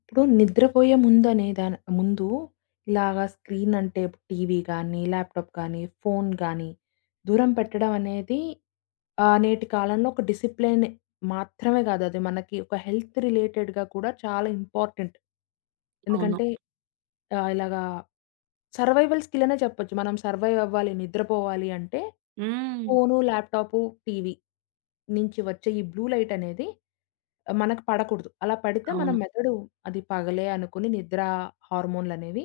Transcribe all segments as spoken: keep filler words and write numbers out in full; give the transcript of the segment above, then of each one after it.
ఇప్పుడు నిద్రపోయే ముందనే దాని ముందు ఇలాగా స్క్రీన్ అంటే టీవీ కానీ, ల్యాప్‌టాప్ కానీ, ఫోను గానీ దూరం పెట్టడం అనేది ఆహ్, నేటి కాలంలో ఒక డిసిప్లిన్ మాత్రమే గాదు. అది మనకి ఒక హెల్త్ రిలేటెడ్‌గా కూడా చాలా ఇంపార్టెంట్. అవును. ఎందుకంటే ఆహ్, ఇలాగా సర్వైవల్ స్కిల్ అనే చెప్పొచ్చు. మనం సర్వైవ్ అవ్వాలి, నిద్రపోవాలి అంటే హ్మ్. ఫోను, ల్యాప్‌టాపు, టీవీ నుంచి వచ్చే ఈ బ్లూ లైట్ అనేది ఆహ్, మనకు పడకూడదు. అలా పడితే మన అవును. మెదడు అది పగలే అనుకుని నిద్ర హార్మోన్‌లనేవి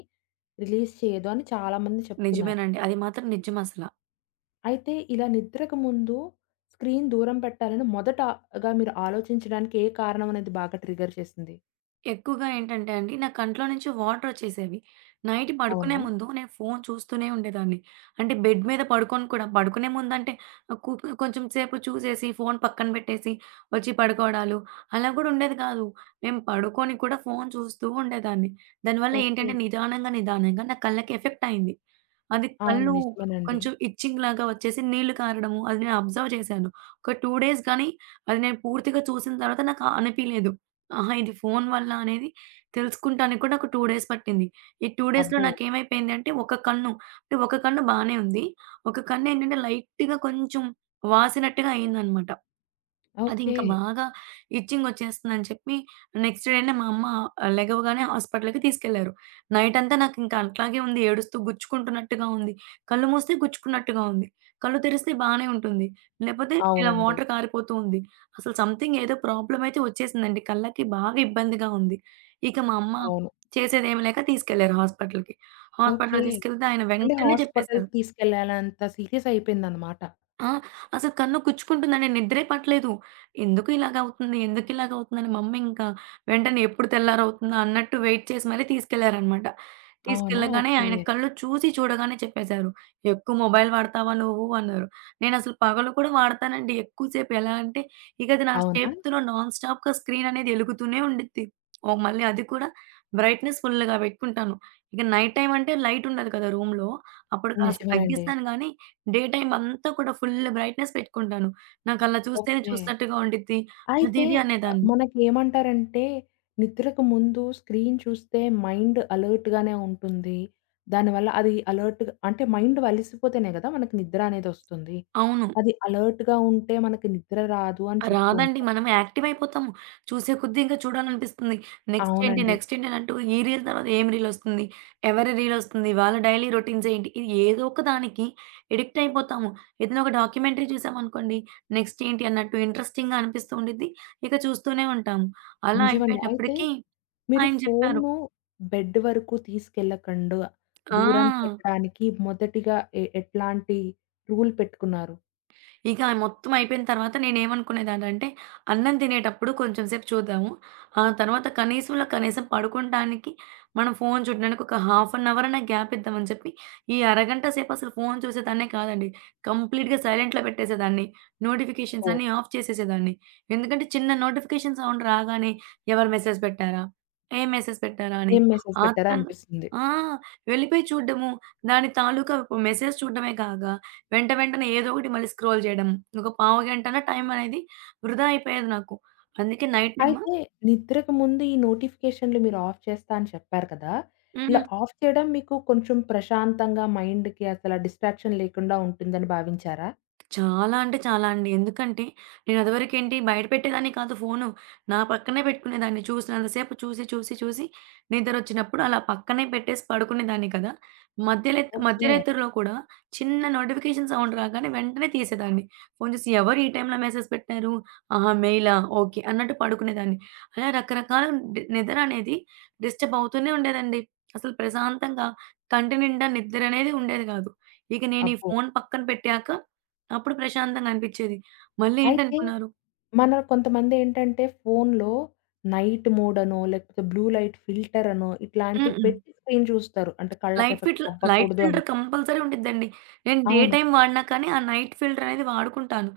రిలీజ్ చేయదు అని చాలామంది చెప్తున్నారు. నిజమేనండి. అది మాత్రం నిజమసల. అయితే ఇలా నిద్రకు ముందు స్క్రీన్ దూరం పెట్టాలని మొదటగా మీరు ఆలోచించడానికి ఏ కారణం అనేది బాగా ట్రిగ్గర్ చేసింది? ఎక్కువగా ఏంటంటే అండి, నా కంట్లో నుంచి వాటరొచ్చేసేవి. నైట్ పడుకునే అవునా? ముందు నేను ఫోను చూస్తూనే ఉండేదాన్ని. అంటే బెడ్ మీద పడుకోను కూడా. పడుకునే ముందంటే ఆహ్, కు కొంచెం సేపు చూసేసి, ఫోను పక్కన పెట్టేసి వచ్చి పడుకోవడాలు అలా గూడా ఉండేది కాదు. నేను పడుకొని కూడా ఫోను చూస్తూ ఉండేదాన్ని. దానివల్ల ఓకే. ఏంటంటే నిదానంగా, నిదానంగా నా కళ్ళకి ఎఫెక్ట్ అయింది. అది అవును. కళ్ళు నిజమేనండి. కొంచెం ఇచ్చింగ్ లాగా వచ్చేసి నీళ్లు కారడము అది నేను అబ్జర్వ్ చేశాను. ఒక రెండు డేస్ గానీ అది నేను పూర్తిగా చూసిన తర్వాత నాకు అనిపియలేదు. అహా! ఇది ఫోను వల్ల అనేది తెలుసుకుంటానికి కూడా ఒక రెండు డేస్ పట్టింది. ఈ రెండు డేస్‌లో అబ్బో! నాకేమైపోయింది అంటే ఒక కన్ను అంటే ఒక కన్ను బానే ఉంది. ఒక కన్నేంటంటే లైట్‌గా కొంచెం వాసినట్టుగా అయిందనమాట. అది ఓకే. ఇంకా బాగా ఇచ్చింగొచ్చేస్తుందని చెప్పి నెక్స్ట్ డేనే మా అమ్మ ఆ, లెగవగానే హాస్పిటల్‌కి తీసుకెళ్లారు. నైట్ అంతా నాకింక అట్లాగే ఉంది. ఏడుస్తూ గుచ్చుకుంటున్నట్టుగా ఉంది. కళ్ళు మూస్తే గుచ్చుకున్నట్టుగా ఉంది. కళ్ళు తెరిస్తే బానే ఉంటుంది. లేపోతే ఇలా అవునండి. వాటర్ కారిపోతూ ఉంది. అసలు సంథింగ్ ఏదో ప్రాబ్లమ్ అయితే వచ్చేసిందండి. కళ్ళకి బాగా ఇబ్బందిగా ఉంది. ఇక మా అమ్మ అవును. చేసేదేమి లేక తీసుకెళ్లారు హాస్పిటల్‌కి. ఓకే. హాస్పిటల్‌కి తీసుకెళ్తే ఆయన అంటే వెంటనే చెప్పేసారు. హాస్పిటల్‌కి తీసుకెళ్ళాలంత సీరియస్ అయిపోయిందన్నమాట. ఆ! అసలు కన్ను గుచ్చుకుంటుందండి. నిద్రే పట్టలేదు. ఎందుకు ఇలాగవుతుంది? ఎందుకు ఇలాగవుతుందని మా అమ్మింక వెంటనే ఎప్పుడు తెల్లారవుతుందా అన్నట్టు వెయిట్ చేసి మరీ తీసుకెళ్లారనమాట. అవునా? తీసుకెళ్ళగానే ఓకే. ఆయన కళ్ళు చూసి చూడగానే చెప్పేశారు. "ఎక్కువ మొబైల్ వాడతావా నువ్వు" అన్నారు. నేనసలు పగలు కూడా వాడతానండి ఎక్కువ సేపు. ఎలా అంటే ఇక అది నా అవునా? చేతిలో నాన్ స్టాప్‌గా స్క్రీన్ అనేది ఎలుగుతూనే ఉండిద్ది. ఓహ్! మళ్ళీ అది కూడా బ్రైట్‌నెస్ ఫుల్‌గా పెట్టుకుంటాను. ఇక నైట్ టైమ్ అంటే లైట్ ఉండదు కదా రూమ్‌లో. అప్పుడు కాస్త నిజమేనండి. తగ్గిస్తాను గానీ డే టైమ్ అంతా కూడా ఫుల్ బ్రైట్‌నెస్ పెట్టుకుంటాను. నాకలా చూస్తేనే ఓకే. చూసినట్టుగా ఉండిద్ది. అది అయితే ఇది ఆహ్, అనేదాన్ని. మనకేమంటారంటే, నిద్రకు ముందు స్క్రీన్ చూస్తే మైండ్ అలర్ట్‌గానే ఉంటుంది. దానివల్ల అది అలర్ట్‌గా అంటే మైండ్ అలిసిపోతేనే గదా! మనకి నిద్ర అనేదొస్తుంది. అవును. అది అలర్ట్‌గా ఉంటే మనకి నిద్ర రాదు అని చెప్తూ రాదండి. ఉంటారు. మనం యాక్టివ్ అయిపోతాము. చూసే కొద్దీ ఇంకా చూడాలనిపిస్తుంది. నెక్స్ట్ ఏంటి? అవునండి. నెక్స్ట్ ఏంటి? అని అంటూ ఈ రీల్ తర్వాత ఏం రీలొస్తుంది? ఎవరి రీలొస్తుంది? వాళ్ళ డైలీ రొటీన్స్ ఏంటి? ఇది ఏదో ఒక దానికి ఎడిక్ట్ అయిపోతాము. ఏదైనా ఒక డాక్యుమెంటరీ చూసామనుకోండి, నెక్స్ట్ ఏంటి అన్నట్టు ఇంట్రెస్టింగ్‌గా అనిపిస్తూ ఉండిద్ది. ఇక చూస్తూనే ఉంటాము. అలా నిజమండి. అయితే అయిపోయేటప్పటికి మీరు ఆయన చెప్పారు. ఫోన్‌ను బెడ్ వరకు తీసుకెళ్ళకండా ఆ! దూరం పెట్టడానికి మొదటిగా ఎ ఎట్లాంటి రూల్ పెట్టుకున్నారు? ఇక మొత్తం అయిపోయిన తర్వాత నేనేమనుకునేదాన్నంటే, అన్నం తినేటప్పుడు కొంచెం సేపు చూద్దాము. ఆ తర్వాత కనీసంలో కనీసం పడుకుంటానికి మనం ఫోను చూడడానికి ఒక హాఫ్ అన్ అవర్ అన్నా గ్యాప్ ఇద్దామని చెప్పి, ఈ అరగంట సేపు అసలు ఫోను చూసేదాన్నే కాదండి. కంప్లీట్‌గా సైలెంట్‌లో పెట్టేసేదాన్ని. నోటిఫికేషన్స్ ఓహ్! అన్నీ ఆఫ్ చేసేసేదాన్ని. ఎందుకంటే చిన్న నోటిఫికేషన్ సౌండ్ రాగానే ఎవరు మెసేజ్ పెట్టారా? ఏం మెసేజ్ పెట్టారా? అని ఏం మెసేజ్ పెట్టారా ఆత్రంగా అనిపిస్తుంది. ఆ! వెళ్ళిపోయి చూడ్డము. దాని తాలూకా మెసేజ్ చూడడమే కాక వెంట వెంటనే ఏదో ఒకటి మళ్ళీ స్క్రోల్ చేయడం. ఒక పావుగంటలో టైం అనేది వృధా అయిపోయేది నాకు. అందుకే నైట్ టైమ్ అయితే నిద్రకు ముందు ఈ నోటిఫికేషన్‌లు మీరు ఆఫ్ చేస్తా అని చెప్పారు కదా! హ్మ్. ఇలా ఆఫ్ చేయడం మీకు కొంచెం ప్రశాంతంగా మైండ్‌కి అసల డిస్ట్రాక్షన్ లేకుండా ఉంటుందని భావించారా? చాలా అంటే చాలా అండి. ఎందుకంటే నేను అదివరకేంటి బయట పెట్టేదాన్ని కాదు ఫోను. నా పక్కనే పెట్టుకునేదాన్ని. చూసినంత సేపు చూసి, చూసి, చూసి నిద్రొచ్చినప్పుడు అలా పక్కనే పెట్టేసి పడుకునేదాన్ని కదా! మధ్యలెత్ ఓకే. మధ్యరాత్రిలో కూడా చిన్న నోటిఫికేషన్ సౌండ్ రాగానే వెంటనే తీసేదాన్ని. ఫోను చూసి ఎవరు ఈ టైంలో మెసేజ్ పెట్టారు? ఆహా! మెయిలా? ఓకే. అన్నట్టు పడుకునేదాన్ని. అలా రకరకాల డి నిద్ర అనేది డిస్టర్బ్ అవుతూనే ఉండేదండి. అసలు ప్రశాంతంగా కంటి నిండా నిద్రనేది ఉండేది కాదు. ఇక నేను ఈ అబ్బో! ఫోను పక్కన పెట్టాక అప్పుడు ప్రశాంతంగా అనిపిచ్చేది. మళ్ళీ అయితే ఏంటనుకున్నారు మన కొంతమందేంటంటే ఫోన్‌లో నైట్ మోడ్ అనో, లేకపోతే బ్లూ లైట్ ఫిల్టర్ అనో ఇట్లాంటివి హ్మ్. పెట్టి స్క్రీన్ చూస్తారు. అంటే కళ్ళకి లైట్ ఎఫెక్ట్ ఫిల్టర్ లైట్ అవ్వకూడదు ఫిల్టర్ అని. కంపల్సరీ ఉండిద్దండి. నేను డే అవును. టైమ్ వాడినా కానీ, ఆ నైట్ ఫిల్టర్ అనేది వాడుకుంటాను.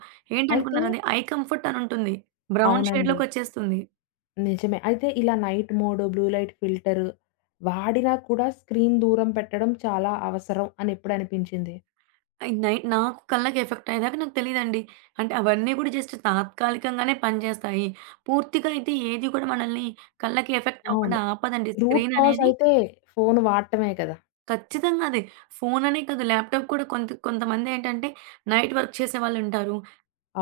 అయితే ఏంటనుకున్నారు అది ఐ కంఫర్ట్ అని ఉంటుంది. బ్రౌన్ అవునండి. షేడ్‌లోకొచ్చేస్తుంది. నిజమే. అయితే ఇలా night mode, blue light filter వాడినా కూడా స్క్రీన్ దూరం పెట్టడం చాలా అవసరం అని ఎప్పుడు అనిపించింది? అది నైట్ నాకు కళ్ళకి ఎఫెక్ట్ అయ్యేదాకా నాకు తెలీదండి. అంటే అవన్నీ కూడా జస్ట్ తాత్కాలికంగానే పనిచేస్తాయి. పూర్తిగా అయితే ఏది కూడా మనల్ని కళ్ళకి ఎఫెక్ట్ అవును. అవ్వకుండా ఆపదండి. రూట్ స్క్రీన్ కాజ్ అనేది అయితే ఫోను వాడటమే కదా! ఖచ్చితంగా అదే. ఫోన్ అనే కాదు ల్యాప్‌టాప్ కూడా కొంత కొంతమందేంటంటే నైట్ వర్క్ చేసేవాళ్ళుంటారు.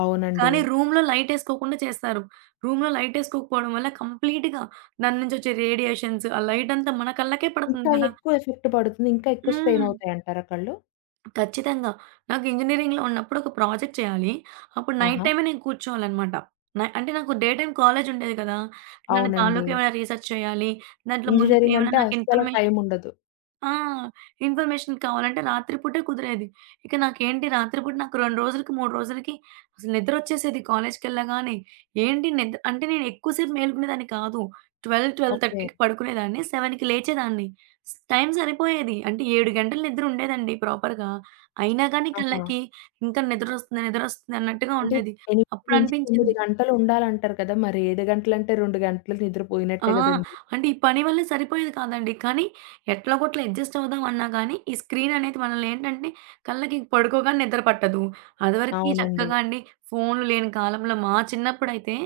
అవునండి. కానీ రూమ్‌లో లైటేసుకోకుండా చేస్తారు. రూమ్‌లో లైటేసుకోకపోవడం వల్ల కంప్లీట్‌గా దాని నుంచి వచ్చే రేడియేషన్స్, ఆ లైటంతా మన కళ్ళకే పడుతుంది ఇంకా కదా! ఎక్కువ ఎఫెక్ట్ పడుతుంది. ఇంకా ఎక్కువ స్ట్రెయిన్ హ్మ్. అవుతాయంటారా కళ్ళు? ఖచ్చితంగా. నాకు ఇంజినీరింగ్‌లో ఉన్నప్పుడు ఒక ప్రాజెక్ట్ చేయాలి. అప్పుడు నైట్ ఆహా! టైమే నేను కూర్చోవాలనమాట. నై అంటే నాకు డే టైమ్ కాలేజ్ ఉండేది కదా! దాని అవునండి. తాలూకా ఏమైనా రీసెర్చ్ చేయాలి. దాంట్లో ముందుకు ఇంజినీరింగ్ ఏమైనా అంటే నాకు అస్సలు ఇన్ఫర్మేషన్ టైమ్ ఉండదు. ఆ! ఇన్ఫర్మేషన్ కావాలంటే రాత్రి పూటే కుదిరేది. ఇక నాకేంటి రాత్రి పూట నాకు రెండు రోజులకి, మూడు రోజులకి అసలు నిద్రొచ్చేసేది కాలేజ్‌కెళ్ళగానే. ఏంటి నిద్ర అంటే నేను ఎక్కువ సేపు మేలుకునేదాన్ని కాదు. పన్నెండు, ఓకే. 12:30కి పడుకునేదాన్ని. ఏడుకి లేచేదాన్ని. స్ టైం సరిపోయేది. అంటే ఏడు గంటలు నిద్ర ఉండేదండి ప్రాపర్‌గా. అయినా గానీ ఆహా! కళ్ళకి ఇంకా నిద్రొస్తుంది, నిద్రొస్తుంది అన్నట్టుగా అంటే ఉండేది. ఎనిమిది తొమ్మిది అప్పుడనిపించింది గంటలు ఉండాలంటారు కదా! మరి ఏడు గంటలంటే రెండు గంటలు ఆ! నిద్రపోయినట్టే గదండీ! అంటే ఈ పని వల్ల సరిపోయేది కాదండి. కానీ ఎట్లాగొట్లా అడ్జస్ట్ అవుదాం అన్నా గానీ, ఈ స్క్రీన్ అనేది మనల్ని ఏంటంటే కళ్ళకి పడుకోగానే నిద్ర పట్టదు. అదివరకి అవునండి. చక్కగా అండి ఫోన్‌లు లేని కాలంలో మా చిన్నప్పుడైతే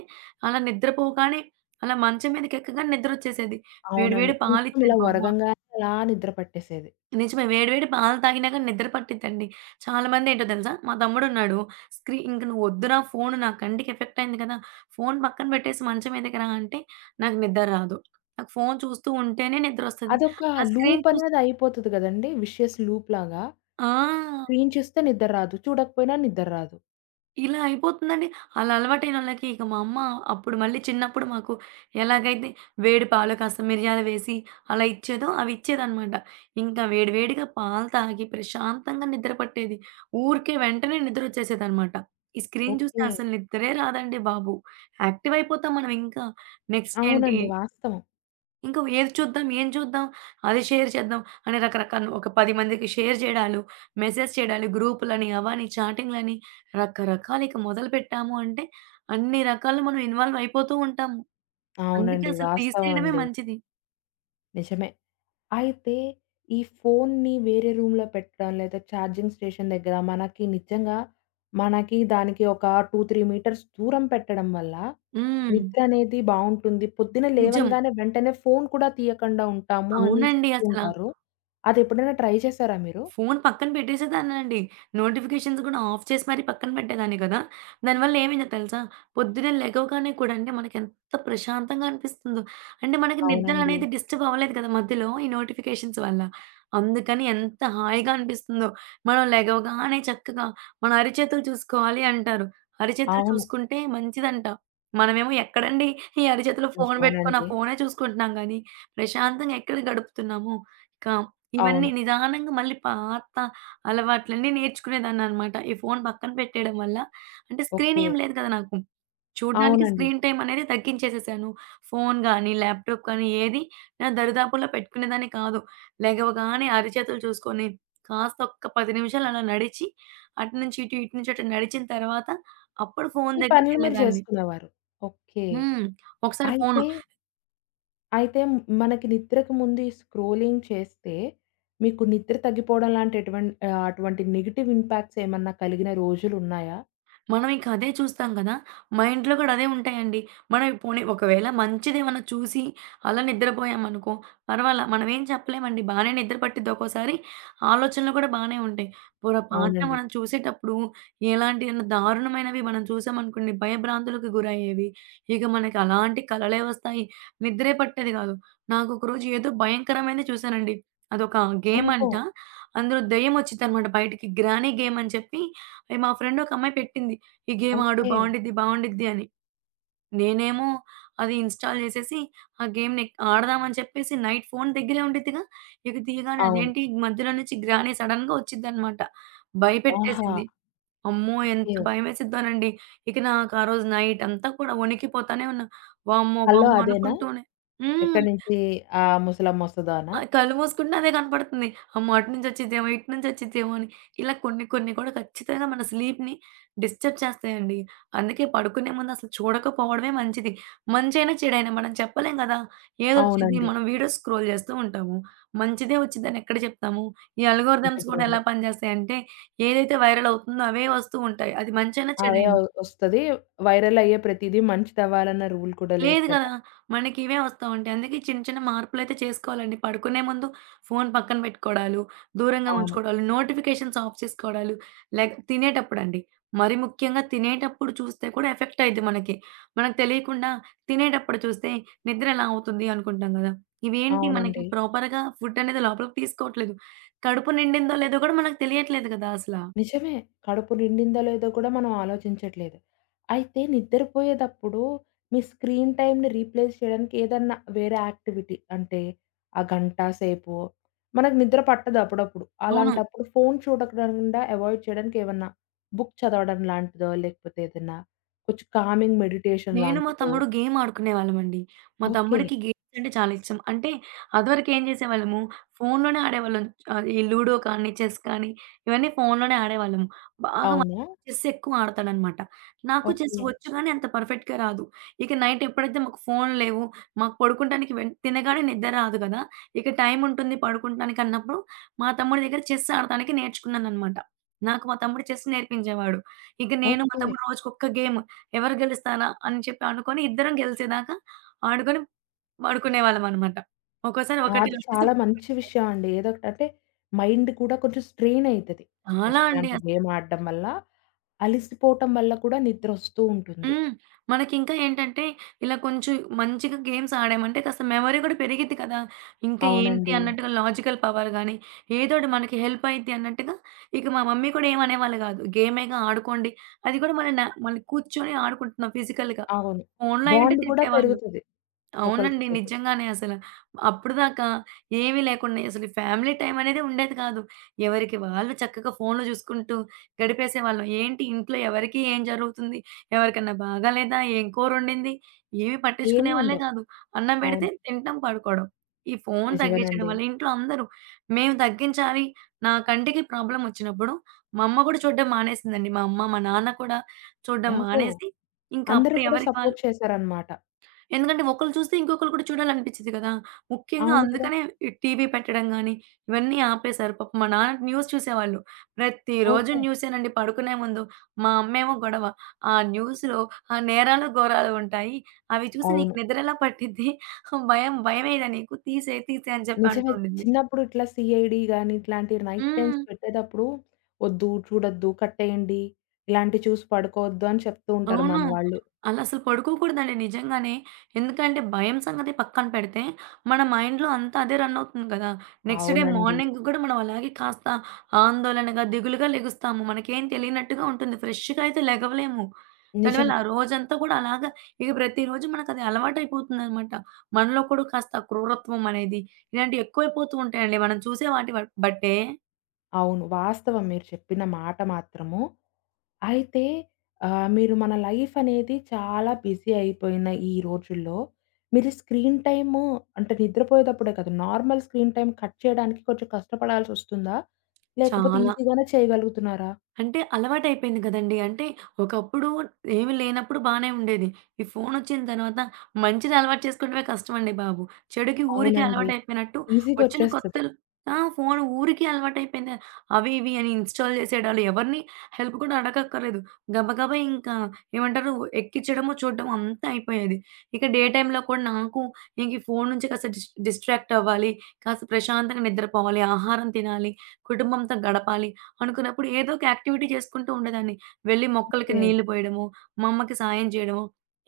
అలా నిద్రపోగానే అలా మంచం మీదకెక్కగానే నిద్రొచ్చేసేది. వేడి అవునండి. వేడి కొంచెం పాలిచ్చేది ఇలా మా అమ్మ. ఒరగంగానే అలా నిద్ర పట్టేసేది. నిజమే. వేడి వేడి పాలు తాగినా గాని నిద్ర పట్టిద్దండి. చాలామందేంటో తెలుసా? మా తమ్ముడున్నాడు. స్క్రీ ఇంక నువ్వొద్దురా ఫోను నా కంటికి ఎఫెక్ట్ అయింది కదా! ఫోను పక్కన పెట్టేసి మంచం మీదకి రా అంటే, నాకు నిద్ర రాదు. నాకు ఫోను చూస్తూ ఉంటేనే నిద్రొస్తది. అదొక ఆ స్క్రీన్ లూప్ చూస్తూ అనేది అయిపోతది గదండీ! విషియస్ లూప్ లాగా. ఆ! స్క్రీన్ చూస్తే నిద్ర రాదు. చూడకపోయినా నిద్ర రాదు. ఇలా అయిపోతుందండి. అలా అలవాటైనోళ్ళకి ఇక మా అమ్మ అప్పుడు మళ్ళీ చిన్నప్పుడు మాకు ఎలాగైతే వేడి పాలు కాస్త మిరియాలు వేసి అలా ఇచ్చేదో అవి ఇచ్చేదనమాట. ఇంకా వేడి వేడిగా పాలు తాగి ప్రశాంతంగా నిద్ర పట్టేది. ఊరికే వెంటనే నిద్రొచ్చేసేదనమాట. ఈ స్క్రీన్ చూస్తే ఓకే. అసలు నిద్రే రాదండి బాబు. యాక్టివ్ అయిపోతాం మనం ఇంకా. నెక్స్ట్ ఏంటి అవునండి. వాస్తవం. ఇంకా ఏది చూద్దాం? ఏం చూద్దాం? అది షేర్ చేద్దాం అని రకరకాల ఒక పది మందికి షేర్ జేయడాలు, మెసేజ్ చేయడాలు, గ్రూపులని, అవని, చాటింగ్‌లని రకరకాలు ఇక మొదలుపెట్టాము అంటే అన్ని రకాలు మనం ఇన్వాల్వ్ అయిపోతూ ఉంటాము. అందుకే అవునండి. అసలు వాస్తవం తీసేయడమే అండి. మంచిది. నిజమే. అయితే ఈ ఫోన్‌ని వేరే రూమ్‌లో పెట్టడం, లేదా ఛార్జింగ్ స్టేషన్ దగ్గర మనకి నిజంగా మనకి దానికి ఒక రెండు, మూడు మీటర్స్ దూరం పెట్టడం వల్ల హ్మ్. నిద్ర అనేది బావుంటుంది. పొద్దున నిజం. లేవంగానే వెంటనే ఫోన్ కూడా తీయకుండా ఉంటాము అని అవునండి చెప్తూ అసల. ఉంటారు. అది ఎప్పుడైనా ట్రై చేశారా మీరు? ఫోను పక్కన పెట్టేసేదాన్నండి. నోటిఫికేషన్స్ గూడా ఆఫ్ చేసి మరీ పక్కన పెట్టేదాన్ని కదా! దానివల్ల ఏమైందో తెలుసా? పొద్దున్నే లెగవగానే కూడా అండి మనకెంత ప్రశాంతంగా అనిపిస్తుందో. అంటే మనకి నిద్ర అవునండి. అనేది డిస్టర్బ్ అవ్వలేదు కదా మధ్యలో ఈ నోటిఫికేషన్స్ వల్ల. అందుకని ఎంత హాయిగా అనిపిస్తుందో. మనం లెగవగానే చక్కగా మన అరిచేతులు చూసుకోవాలి అంటారు. అరిచేతులు అవును. చూసుకుంటే మంచిదంట. మనమేమో ఎక్కడండి ఈ అరిచేతిలో ఫోను బెట్టుకొని ఆ నిజమేనండి. ఫోనే చూసుకుంటున్నాం గానీ, ప్రశాంతంగా ఎక్కడ గడుపుతున్నాము? ఇక ఇవన్నీ అవును. నిదానంగా మళ్ళీ పాత అలవాట్లన్నీ నేర్చుకునేదాన్ననమాట. ఈ ఫోను పక్కన పెట్టేయడం వల్ల అంటే స్క్రీన్ ఓకే. ఏం లేదు కదా నాకు. చూడ్డానికి అవునండి. స్క్రీన్ టైమ్ అనేది తగ్గించేసేసాను. ఫోను గానీ, ల్యాప్‌టాప్ కానీ ఏది నా దరిదాపుల్లో పెట్టుకునేదాన్ని కాదు. లెగవగానే అరచేతులు చూసుకొని కాస్త ఒక్క పది నిమిషాలు అలా నడిచి అటు నుంచి ఇటు, ఇటు నుంచి అటు నడిచిన తర్వాత అప్పుడు ఫోను మీ పనులు మీరు దగ్గరికెళ్ళేదాన్ని. చేసుకునేవారు. ఓకే. హ్మ్. ఒకసారి ఫోను అయితే అయితే మ్- మనకి నిద్రకు ముందు ఈ స్క్రోలింగ్ చేస్తే, మీకు నిద్ర తగ్గిపోవడం లాంటి ఎటువం ఆహ్, అటువంటి నెగెటివ్ ఇంపాక్ట్స్ ఏమన్నా కలిగిన రోజులున్నాయా? మనం ఇంక అదే చూస్తాం కదా! మైండ్‌లో కూడా అదే ఉంటాయండి. మనం పోనీ ఒకవేళ మంచిదేమన్నా చూసి అలా నిద్రపోయామనుకో, పర్వాలా మనం ఏం చెప్పలేమండి. బానే నిద్ర పట్టిద్ది ఒక్కోసారి. ఆలోచనలు కూడా బానే ఉంటాయి. పొరపాటున అవునండి. మనం చూసేటప్పుడు ఎలాంటి ఏమైనా దారుణమైనవి మనం చూసామనుకోండి, భయభ్రాంతులకు గురయ్యేవి. ఇక మనకి అలాంటి కలలే వస్తాయి. నిద్రే పట్టేది కాదు. నాకు ఒకరోజు ఏదో భయంకరమైనది చూసానండి. అదొక గేమ్ ఓహో! అంట. అందులో దెయ్యం వచ్చిద్దనమాట బయటికి. గ్రానీ గేమ్ అని చెప్పి అది మా ఫ్రెండ్ ఒక అమ్మాయి పెట్టింది. ఈ గేమ్ ఆడు ఓకే. బావుండిద్ది, బావుండిద్ది అని. నేనేమో అది ఇన్‌స్టాల్ జేసేసి ఆ గేమ్‌ని ఆడదామని చెప్పేసి నైట్ ఫోను దగ్గరే ఉండిద్దిగా. ఇక తీయగానే అవును. అదేంటి మధ్యలో నుంచి గ్రాని సడెన్‌గా ఒచ్చిద్దనమాట. ఆహా! భయపెట్టేసిద్ది. అమ్మో! ఓకే. ఎంత భయమేసిద్దోనండి. ఇక నాకు ఆ రోజు నైట్ అంతా కూడా వణికిపోతానే ఉన్నా. వామ్మో! కల్లో వామ్మో! అదేనా? అనుకుంటూనే హ్మ్. ఎక్కడి నుంచి ఆ ముసలమ్మొస్తదోనా? ఆ! కళ్ళు మూసుకుంటే అదే కనపడుతుంది. అమ్మో! అటు నుంచొచ్చిద్దేమో, ఇటు నుంచొచ్చిద్దేమో అని ఇలా కొన్ని కొన్ని కూడా ఖచ్చితంగా మన స్లీప్‌ని డిస్టర్బ్ చేస్తాయండి. అందుకే పడుకునే ముందు అసలు చూడకపోవడమే మంచిది. మంచైనా, చెడైనా మనం చెప్పలేం కదా! ఏదొచ్చిద్ది అవునండి. మనం వీడియోస్ స్క్రోల్ చేస్తూ ఉంటాము. మంచిదే వచ్చిద్దని ఎక్కడ చెప్తాము? ఈ అల్గోరిథమ్స్ కూడా ఎలా ఇన్‌స్టాగ్రామ్‌లే. పనిచేస్తాయంటే ఏదైతే వైరల్ అవుతుందో అవే వస్తూ ఉంటాయి. అది మంచైనా, అవే ఒ చెడైనా. ఒస్తది. వైరల్ అయ్యే ప్రతీదీ మంచిదవ్వాలన్న రూల్ కూడా లేదు లేదు కదా! గదా! మనకి ఇవే వస్తా ఉంటాయి. అందుకే చిన్న చిన్న మార్పులైతే చేసుకోవాలండి. పడుకునే ముందు ఫోను పక్కన పెట్టుకోవడాలు, దూరంగా అవును. ఉంచుకోవడాలు, నోటిఫికేషన్స్ ఆఫ్ చేసుకోవడాలు, లైక్ తినేటప్పుడండి. మరి ముఖ్యంగా తినేటప్పుడు చూస్తే కూడా ఎఫెక్ట్ అయిద్ది మనకి. మనకు తెలియకుండా తినేటప్పుడు చూస్తే నిద్ర ఎలా అవుతుంది అనుకుంటాం గదా! ఇవేంటి మనకి అవునండి. ప్రాపర్‌గా ఫుడ్ అనేది లోపలికి తీసుకోవట్లేదు. కడుపు నిండిందో లేదో గూడా మనకు తెలియట్లేదు గదా అసల. నిజమే. కడుపు నిండిందో లేదో కూడా మనం ఆలోచించట్లేదు. అయితే నిద్రపోయేదప్పుడు మీ స్క్రీన్ టైమ్‌ని రీప్లేస్ చేయడానికి ఏదన్నా వేరే యాక్టివిటీ అంటే ఆ గంట సేపు మనకు నిద్ర పట్టదు అప్పుడప్పుడు. అవును. అలాంటప్పుడు ఫోను చూడకుండా అవాయిడ్ చేయడానికి ఏమన్నా బుక్ చదవడం లాంటిదో లేకపోతే ఏదన్నా కొంచెం కామింగ్ మెడిటేషన్ నేను, మా లాంటిదో తమ్ముడు గేమ్ ఆడుకునేవాళ్ళమండి. మా ఓకే. తమ్ముడికి గేమ్స్ అంటే చాలా ఇష్టం. అంటే అదివరకేం చేసేవాళ్ళము, ఫోనులోనే ఆడేవాళ్ళం. ఆహ్, ఈ లూడో కానీ, చెస్ కానీ ఇవన్నీ ఫోనులోనే ఆడేవాళ్ళము. బాగా మా అవునా? చెస్ ఎక్కువ ఆడతాడనమాట. నాకు చెస్ ఓకే. వచ్చు గానీ అంత పర్ఫెక్ట్‌గా రాదు. ఇక నైట్ ఎప్పుడైతే మాకు ఫోనులు లేవు, మాకు పడుకుంటానికి వెన్ తినగానే నిద్ర రాదు కదా! ఇక టైం ఉంటుంది పడుకుంటానికి అన్నప్పుడు, మా తమ్ముడి దగ్గర చెస్ ఆడటానికి నేర్చుకున్నాననమాట. నాకు మా తమ్ముడు చెస్ నేర్పించేవాడు. ఇక నేను, మా ఓకే. తమ్ముడు రోజుకొక గేమ్. ఎవరు గెలుస్తారా అని చెప్పి అనుకోని ఇద్దరం గెలిచేదాకా ఆడుకొని పడుకునేవాళ్ళమనమాట. ఒక్కోసారి ఆ! ఒకటి అది ఆడేసి చాలా మంచి విషయం అండి. ఏదోకటంటే మైండ్ కూడా కొంచెం స్ట్రెయిన్ అయితది. చాలా చెస్ అండి లాంటి అసలు. గేమ్ ఆడడం వల్ల, అలిసిపోవటం వల్ల కూడా నిద్రొస్తూ ఉంటుంది. హ్మ్. మనకింకా ఏంటంటే ఇలా కొంచెం మంచిగా గేమ్స్ ఆడామంటే కాస్త మెమరీ కూడా పెరిగిద్ది కదా! ఇంకా ఏంటి అవునండి. అన్నట్టుగా లాజికల్ పవర్ గాని, ఏదోటి మనకి హెల్ప్ అయిద్ది అన్నట్టుగా ఇక మా మమ్మీ కూడా ఏమనేవాళ్ళు గాదు. గేమేగా ఆడుకోండి. అది కూడా మన న మనం కూర్చొని ఆడుకుంటున్నాం ఫిజికల్‌గా. అవును. ఫోన్‌లో అయ్యుంటే బాండ్ కూడా తిట్టేవాళ్ళు. పెరుగుతది అవునండి. ఒకళ్ళకొకళ్ళకి. నిజంగానే అసల. అప్పటిదాకా ఏమీ లేకుండా అసలు ఫ్యామిలీ టైమ్ అనేది ఉండేది కాదు. ఎవరికి వాళ్ళు చక్కగా ఫోన్‌లు చూసుకుంటూ గడిపేసేవాళ్ళం. ఏంటి ఇంట్లో ఎవరికీ ఏం జరుగుతుంది? ఎవరికన్నా బాగాలేదా? ఏం కూరొండింది? ఏమి పట్టించుకునే ఏమీ వాళ్ళే ఉండవు. కాదు. అన్నం పెడితే అవును. తింటం, పడుకోవడం. ఈ ఫోన్ తగ్గించడం నిజమేనండి. వల్ల ఇంట్లో అందరూ మేము తగ్గించాలి. నా కంటికి ప్రాబ్లమ్ వచ్చినప్పుడు మా అమ్మ కూడా చూడడం మానేసిందండి. మా అమ్మ, మా నాన్న కూడా చూడడం ఓహో! మానేసి ఇంకా అందరూ అప్పుడు కూడా ఎవరికి వాళ్ళు సపోర్ట్ చేశారన్నమాట. ఎందుకంటే ఒకళ్ళు చూస్తే ఇంకొకళ్ళు కూడా చూడాలనిపిచ్చిద్ది కదా! ముఖ్యంగా అవును కదా! అందుకనే ఈ టీవీ పెట్టడం గాని, ఇవన్నీ ఆపేశారు. పాపం మా నాన్న న్యూస్ చూసేవాళ్ళు. ప్రతిరోజు ఓహో! న్యూసేనండి పడుకునే ముందు. మా అమ్మేమో గొడవ. "ఆ న్యూస్‌లో ఆహ్, నేరాలు, ఘోరాలు ఉంటాయి. అవి చూసి నీకు అవును. నిద్ర ఎలా పట్టిద్ది? భయం భయమేయదా నీకు? తీసేయి, తీసేయి" అని చెప్పి అంటూ నిజమే. ఉండిద్ది. చిన్నప్పుడు ఇట్లా సీఐడీ గాని, ఇట్లాంటి నైట్ టైమ్స్ హ్మ్. పెట్టేటప్పుడు "వద్దు, చూడొద్దు, కట్టేయండి. ఇలాంటివి చూసి పడుకోవద్దు" అని చెప్తూ ఉంటారు అవును. మన వాళ్ళు. అలా అసలు పడుకోకూడదండి నిజంగానే. ఎందుకంటే భయం సంగతి పక్కన పెడితే, మన మైండ్‌లో అంతా అదే రన్ అవుతుంది కదా! నెక్స్ట్ డే అవునండి. మార్నింగ్ గూడా మనం అలాగే కాస్త ఆందోళనగా, దిగులుగా లెగుస్తాము. మనకేం తెలియనట్టుగా ఉంటుంది. ఫ్రెష్‌గా అయితే లెగవలేము. దానివల్ల నిజమే. ఆ రోజంతా కూడా అలాగా ఇక ప్రతిరోజు మనకది అలవాటైపోతుందనమాట. మనలో కూడా కాస్త క్రూరత్వం అనేది, ఇలాంటివి ఎక్కువైపోతూ ఉంటాయండి. మనం చూసే వాటి బ బట్టే అవును. వాస్తవం మీరు చెప్పిన మాట మాత్రము. అయితే ఆహ్, మీరు మన లైఫ్ అనేది చాలా బిజీ అయిపోయిన ఈ రోజుల్లో, మీరు స్క్రీన్ టైము అంటే నిద్రపోయేటప్పుడే కదా! నార్మల్ స్క్రీన్ టైమ్ కట్ చేయడానికి కొంచెం కష్టపడాల్సొస్తుందా? లేకపోతే చాలా. ఈజీగానే చేయగలుగుతున్నారా? అంటే అలవాటయిపోయింది గదండీ. అంటే ఒకప్పుడు ఏమి లేనప్పుడు బానే ఉండేది. ఈ ఫోనొచ్చిన తర్వాత మంచిని అలవాటు చేసుకోవడమే కష్టమండి బాబు. చెడుకి ఊరికే అవునండి. అలవాటయిపోయినట్టు ఈజీగా వచ్చిన వచ్చేస్తది. కొత్తల్ ఆ! ఫోను ఊరికే అలవాటయిపోయింది. అవి ఇవి అని ఇన్‌స్టాల్ జేసేయడాలు ఎవరిని హెల్ప్ కూడా అడగక్కర్లేదు. గబగబా ఇంకా ఏమంటారు ఎక్కించడము, చూడడము అంతా అయిపోయేది. ఇక డే టైమ్‌లో కూడా నాకు ఇంక ఈ ఫోను నుంచి కాస్త డిస్ డిస్ట్రాక్ట్ అవ్వాలి. కాస్త ప్రశాంతంగా నిద్రపోవాలి. ఆహారం తినాలి. కుటుంబంతో గడపాలి. అనుకున్నప్పుడు ఏదో ఒక యాక్టివిటీ చేసుకుంటూ ఉండేదాన్ని. వెళ్లి మొక్కలకి ఓకే. నీళ్లు పోయడము, మా అమ్మకి సాయం చేయడము,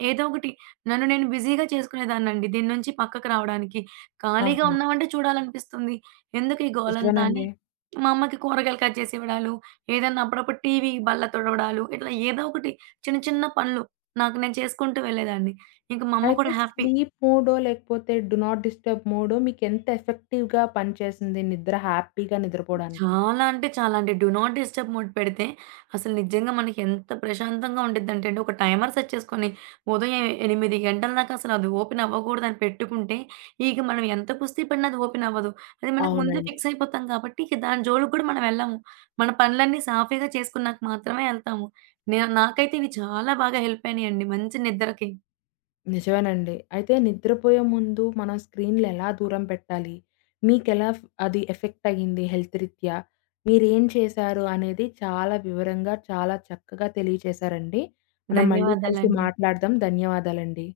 ఏదో ఒకటి నన్ను నేను బిజీగా చేసుకునేదాన్నండి. దీని నుంచి పక్కకు రావడానికి. ఖాళీగా ఆహా! ఉన్నామంటే చూడాలనిపిస్తుంది. ఎందుకు ఈ గోలంతా అని నిజమేనండి. మా అమ్మకి కూరగాయలు కట్ చేసి ఇవ్వడాలు, ఏదన్నా అప్పుడప్పుడు టీవీ బల్ల తుడవడాలు, ఇట్లా ఏదో ఒకటి చిన్న చిన్న పనులు నాకు నేను చేసుకుంటూ వెళ్ళేదాన్ని. ఇంక మా అమ్మ అయితే కూడా హ్యాపీ. స్లీప్ మోడో, లేకపోతే డు నాట్ డిస్టర్బ్ మోడో మీకెంత ఎఫెక్టివ్‌గా పనిచేసింది నిద్ర హ్యాపీగా నిద్రపోడానికి? చాలా అంటే చాలా అండి. డూ నాట్ డిస్టర్బ్ మోడ్ పెడితే అసలు నిజంగా మనకి ఎంత ప్రశాంతంగా ఉండిద్దంటే అండి, ఒక టైమర్ సెట్ చేసుకొని ఉదయం ఎనిమిది గంటల దాకా అసలు అది ఓపెన్ అవ్వకూడదని పెట్టుకుంటే, ఇక మనం ఎంత కుస్తీ పడినా అది ఓపెన్ అవ్వదు. అది మనకు ముందే అవునండి. ఫిక్స్ అయిపోతాం కాబట్టి ఇక దాని జోలికి కూడా మనం వెళ్ళము. మన పనులన్నీ సాఫీగా చేసుకున్నాక మాత్రమే ఎళ్తాము. నే నాకైతే ఇవి చాలా బాగా హెల్ప్ అయినాయండి మంచి నిద్రకి. నిజమేనండి. అయితే నిద్రపోయే ముందు మనం స్క్రీన్‌లెలా దూరం పెట్టాలి? మీకెలా ఫ్ అది ఎఫెక్ట్ అయింది హెల్త్ రీత్యా? మీరేం చేశారు అనేది చాలా వివరంగా, చాలా చక్కగా తెలియచేశారండి. మనం మళ్ళీ కలిసి ధన్యవాదాలండి. మాట్లాడదాం. ధన్యవాదాలండి.